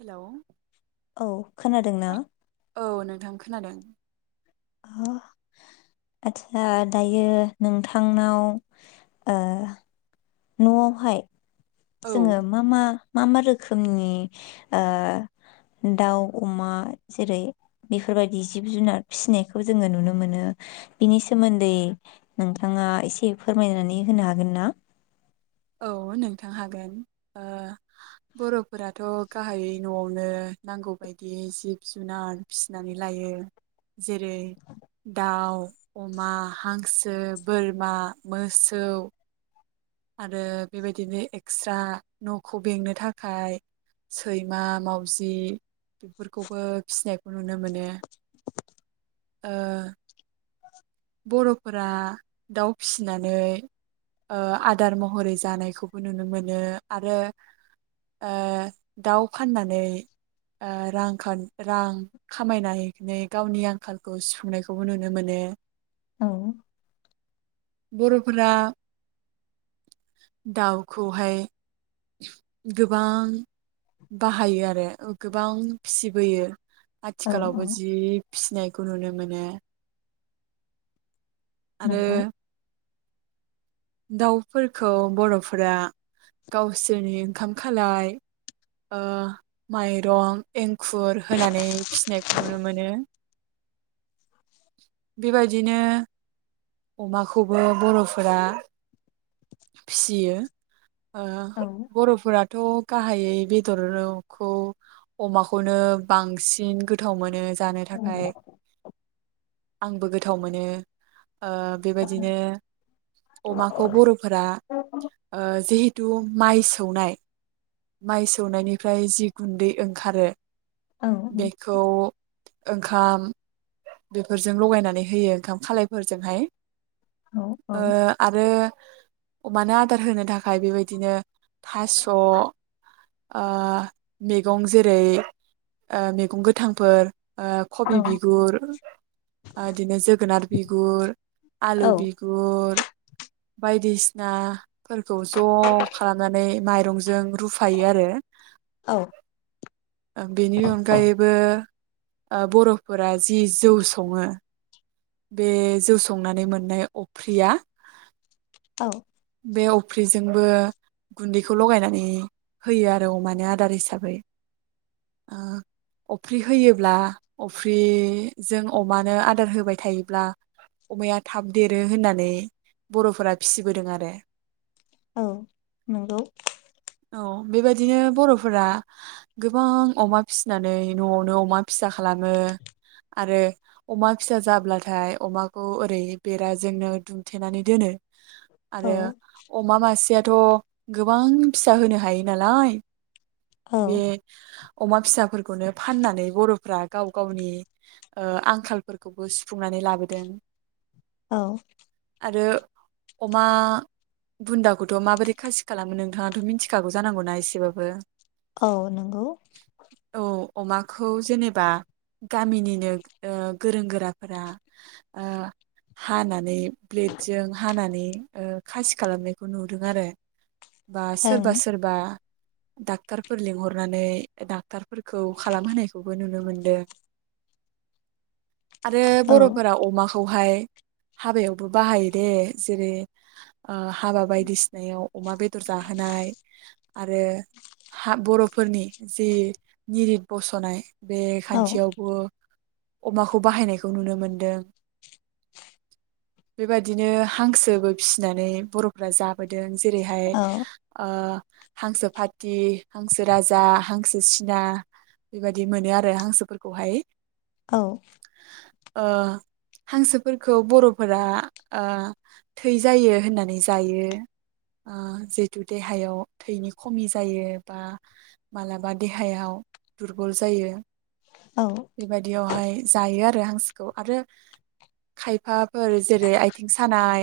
Hello औ खोनादोंना औ नोंथां खोनादों आतसा दायो नोंथांनाव ओ नआवहाय औ जोङो मा मा मा मा रोखोमनि ओ दाउ अमा जेरै बेफोरबायदि जिब जुनार फिसिनायखौ जोङो नुनो मोनो बिनि सोमोन्दै नोंथाङा एसे फोरमायनानै होनो हागोन ना? औ नोंथां हागोन ओ बरफोराथ गाहायै नआवनो नांगौबायदि जिब जुनार फिसिनानै लायो जेरै दाउ अमा हांसो बोरमा मोसौ आरो बेबायदिनो एक्सट्रा नखौ बेंनो थाखाय सैमा मावजि बेफोरखौबो फिसिनायखौ नुनो मोनो। ओ बरफोरा दाउ फिसिनानै ओ आदार महरै जानायखौबो नुनो मोनो आरो ओ दाउ फाननानै ओ रांखान रां खामायनानै गावनि आंखालखौ सुफुंनायखौबो नुनो मोनो। औ बरफोरा दाउखौहाय गोबां बाहायो आरो गोबां फिसिबोयो औ आथिखालावबो जि फिसिनाय खौ नुनो मोनो आरो नंगौ दाउफोरखौ बरफोरा गावसोरनि ओंखाम खालाय ओ माइरं एंखुर होनानै फिसिनायखौ नुनो मोनो बेबायदिनो अमाखौबो बरफोरा फिसियो ओ औ बरफोराथ गाहायै बेदरखौ अमाखौनो बांसिन गोथाव मोनो जानो थाखाय आंबो गोथाव मोनो ओ बेबायदिनो अमाखौ बर'फोरा औ ओ जि थु माइ सौनाय माइ सौनायनिफ्राय जि गुन्दै ओंखारो औ बेखौ ओंखाम बेफोरजों लगायनानै होयो ओंखाम खालायफोरजोंहाय औ ओ औ आरो अमानो आदार होनो थाखाय बेबायदिनो थास' ओ मैगं जेरै ओ मैगं गोथांफोर ओ कबि बिगुर ओ बिदिनो जोगोनार बिगुर, आलु बिगुर बायदिसिनाफोरखौ ज' खालामनानै माइरंजों रुफायो आरो औ। ओं बेनि अनगायैबो ओ बर'फोरा जि जौ सङो बे जौ संनानै मोननाय अफ्रिया औ। बे अफ्रिजोंबो गुन्दैखौ लगायनानै होयो आरो अमानि आदार हिसाबै ओ अफ्रि होयोब्ला अफ्रि जों अमानो आदार होबाय थायोब्ला अमाया थाब देरो होननानै बर'फोरा फिसिबोदों आरो औ नंगौ। औ बेबायदिनो बर'फोरा गोबां अमा फिसिनानै न'आवनो अमा फिसा खालामो आरो अमा फिसा जाब्लाथाय अमाखौ ओरै बेराजोंनो दुमथेनानै दोनो औ आरो अमा मासेया थ' गोबां फिसा होनो हायो नालाय औ बे अमा फिसाफोरखौनो फाननानै बर'फ्रा गाव गावनि ओ आंखालफोरखौबो सुफुंनानै लाबोदों औ। आरो अमा बुन्दाखौथ' माबोरै खासि खालामो नोंथाङाथ' मिथिखागौ जानांगौना एसेबाबो औ नंगौ। औ अमाखौ जेनोबा गामिनिनो ओ गोरों गोराफोरा ओ हानानै ब्लेडजों हानानै ओ खासि खालामनायखौ नुदों आरो बा सोरबा ओं सोरबा डाक्टारफोर लिंहरनानै डाक्टारफोरखौ खालामहोनायखौबो नुनो मोनदों आरो औ बर'फोरा अमा खौहाय हाबायावबो बाहायो दे जेरै ओ हाबा बायदिसिनायाव अमा बेदर जाहोनाय आरो हा बर'फोरनि जे निरिद बसनाय बे औ खान्थियाव अमाखौ बाहायनायखौ नुनो मोनदों। बेबायदिनो हांसोबो फिसिनानै बर'फोरा जाबोदों जेरैहाय औ ओ हांसो फाटि, हांसो राजा, हांसो सिना बेबायदि मोनो आरो हांसोफोर खौहाय औ। ओ हांसोफोरखौ बर'फोरा थै जायो होननानै जायो ओ जिहेतु देहायाव थैनि खमि जायो बा मालाबा देहायाव दुरबल जायो। औ बेबायदियावहाय जायो आरो बे हांसोखौ आरो खायफा फोर जेरै आयथिं सानाय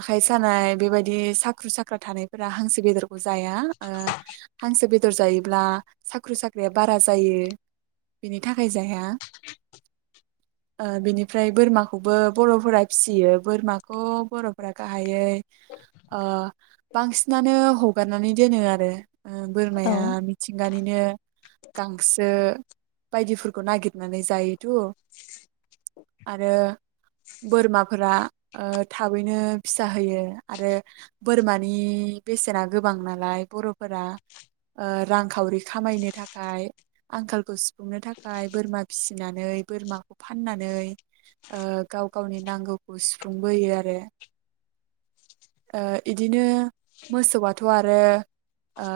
आखाइ सानाय बेबायदि साख्रु साख्रा थानायफोरा हांसो बेदरखौ जाया। ओ हांसो बे बेदर जायोब्ला साख्रु साख्राया बारा जायो। बिनि थाखाय जाया ओ बिनिफ्राय बोरमाखौबो बर'फोरा फिसियो बोरमाखौ बर'फोरा गाहायै ओ बांसिनानो हगारनानै दोनो आरो। ओ औ बोरमाया मिथिंगानिनो गांसो बायदिफोरखौ नागिरनानै जायोथ आरो बोरमाफोरा ओ थाबैनो फिसा होयो आरो बोरमानि बेसेना गोबां नालाय बर'फोरा ओ रांखावरि खामायनो थाखाय आंखालखौ सु फुंनो थाखाय बोरमा फिसिनानै बोरमाखौ फाननानै ओ गाव गावनि नांगौखौ सुफुंबोयो आरो ओ इदिनो मोसौआथ आरो ओ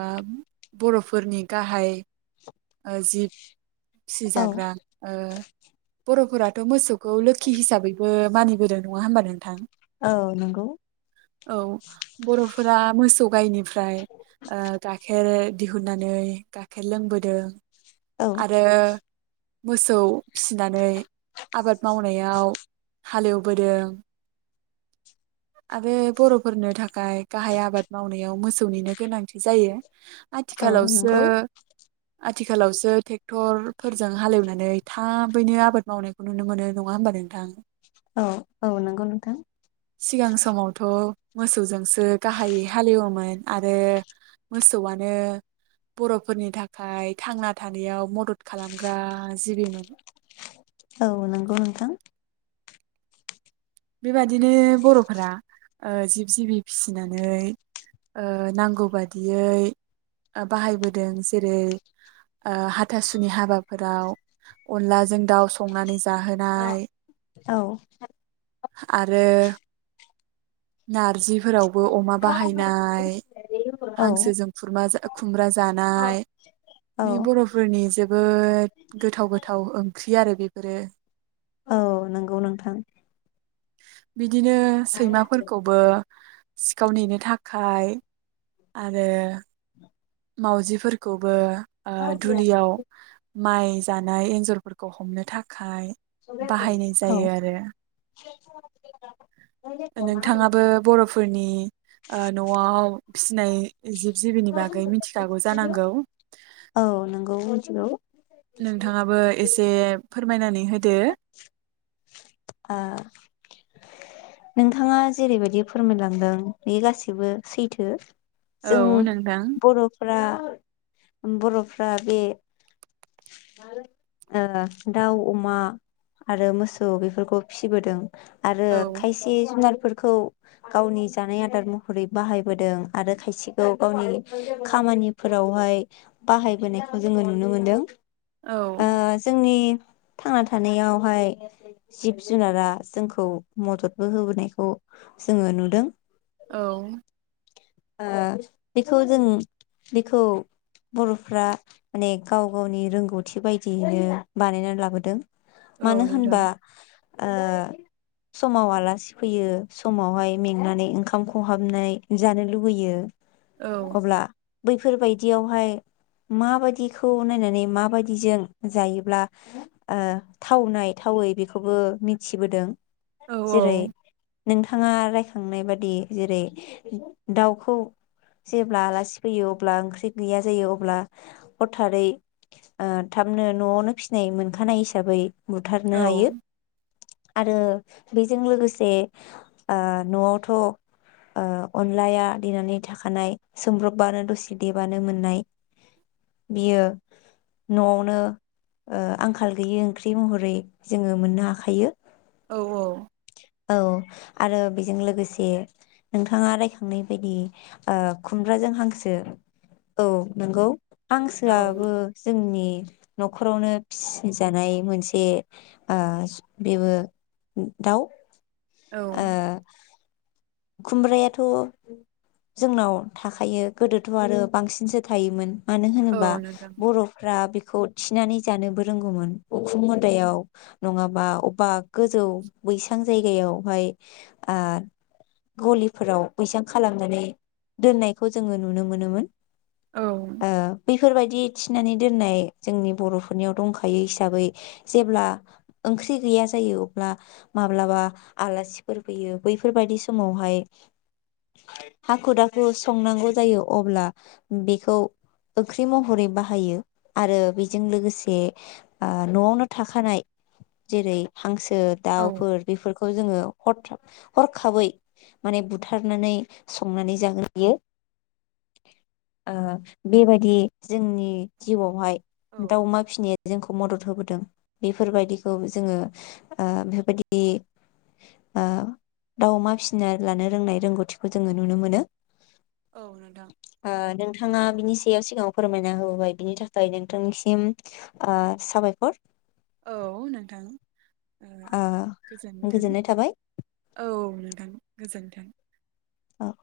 बर'फोरनि गाहाय ओ जिब। औ फिसिजाग्रा ओ बर'फोराथ मोसौखौ लोखि हिसाबैबो मानिबोदो नङा होमबा नोंथां। ओउ नोंगौ। औ बर'फोरा मोसौ गायनिफ्राय ओ गाइखेर दिहुननानै गाइखेर लोंबोदों। औ आरो मोसौ फिसिनानै आबाद मावनायाव हालेवबोदों आरो बर'फोरनो थाखाय गाहाय आबाद मावनायाव मोसौनिनो गोनांथि जायो औ आथिखालावसो नंगौ आथिखालावसोे थेक तरफोरजों हालेवनानै थाबैनो आबाद मावनायखौ नुनो मोनो नङा होमबा नोंथां। गौ नोंथां। सिगां समावथ मोसौजोंसो गाहायै हालेवोमोन आरो मोसौआनो बर'फोरनि थाखाय थांना थानायाव मदद खालामग्रा जिबिमोन। औ नंगौ नोंथां बेबादिनो बर'फोरा ओ जिब जिबि फिसिनानै ओ नांगौ बादियै बाहायबोदों जेरै ओ हाथासुनि हाबाफोराव अनलाजों दाउ संनानै जाहोनाय औ आरो नारजिफोरावबो अमा बाहायनाय। औ हांसोजों खुरमा जा खुमब्रा जानाय औ बेै बर'फोरनि जोबोद गोथाव गोथाव ओंख्रि आरो बेफोरो। औ नंगौ नोंथां बिदिनो सैमाफोरखौबो सिखाव नेनो थाखाय आरो माउजिफोरखौबो ओ दुलियाव माइ जानाय एन्जरफोरखौ हमनो थाखाय। बाहायनाय औ जायो आरो। नोंथाङाबो बर'फोर फोरनि ओ नआव फिसिनाय जिब जिबिनि बागै मिथि खागौ जानांगौ। औ मोनथिगौ। नोंथाङाबो एसे फोरमायनानै होदो। आ नोंथाङा जेरैबायदि फोरमायलांदों बे गासिबो सैथो। जों औ नोंथां बर'फोरा बर'फ्रा बे ओ दाउ अमा आरो मोसौ बेफोरखौ फिसिबोदों। आरो औ से जुनारफोरखौ गावनि जानाय आदार महरै बाहायबोदों आरो खायसेखौ गावनि खामानिफोरावहाय बाहायबोनायखौ जोङो नुनो मोनदों। ओ औ जोंनि थांना थानायावहाय जिब जुनारआ जोंखौ मददबो होबोनायखौ जोङो नुदों औ ओ बेखौ जों बेखौ बर'फ्रा माने गाव गावनि रोंगौथि बायदियैनो बानायनानै लाबोदों औ मानो नोंथां होनबा ओ समाव आलासि फैयो समावहाय मेंनानै ओंखाम खहाबनाय जानो लुुबैयो औ अब्ला बैफोरबायदियावहाय माबायदिखौ नायनानै माबायदिजों जायोब्ला ओ थावनाय थावै बेखौबो मिथिबोदों औ औ जेरै नोंथाङा रायखांनाय बादि जेरै दाउखौ जेब्ला आलासि फैयो अब्ला ओंख्रि गैया जायो अब्ला हथारै ओ थाबनो न'आवनो फिसिनाय मोनखानाय हिसाबै बुथारनो औ हायो आरो बेजों लोगोसे ओ न'आवथ ओ अन लाया देनानै थाखानाय सोमब्रबबानो दसे देबानो मोननाय बियो नआवनो ओ आंखाल गैयि ओंख्रि महरै जोङो मोननो हाखायो औ औ औ आरो बेजों लोगोसे नोंथाङा राय खांनाय बायदि ओ खुमब्राजों हांसो औ नंगौ औ हांसोआबो जोंनि न'खरावनो फिसिजानाय मोनसे ओ बेबो दाउ औ ओ खुमब्रायाथ जोंनाव थाखायो गोदोथ आरो बांसिनसो थायोमोन मानो होनोबा औ नोंथां बरफ्रा बे खौ थिनानै जानोबो रोंगौमोन उखुम मुदायाव नङाबा अबबा गोजौ बैसां जायगायावहाय ओ ग'लिफोराव बैसां खालामनानै दोननायखौ जोंङो नुनो मोनोमोन औ ओ बैफोरबायदि थिनानै दोननाय जोंनि बर'फोरनियाव दंखायो हिसाबै जेब्ला ओंख्रि गैया जायो अब्ला माब्लाबा आलासिफोर फैयो बैफोरबायदि समावहाय हाखु दाखु संनांगौ जायो अब्ला बेखौ ओख्रि महरै बाहायो आरो बेजों लोगोसे ओ न'आवनो थाखानाय जेरै हांसो ओ औ दाउफोर बेफोरखौ जोङो हरथाब हरखाबै माने बुथारनानै संनानै जाहोयो ओबेबायदि जोंनि जिउआवहाय औ दाउ अमा फिसिनाया जोंखौ मदद होबोदों बेफोरबादिखौ जोंङो ओ ओ दाव अमा फिस फिना लानो रोंनाय रोंगौथिखौ जोङो नुनो मोनो औ नोंथां ओ नोंथाङा बिनि सायाव सिगाङाव फोरमायना होबोबाय बिनि थाखाय नोंथांनिसिम ओ साबायखर औ नोंथां ओ गोजोनथों गोजोननाय थाबाय औ नोंथां गोजोन ओं औ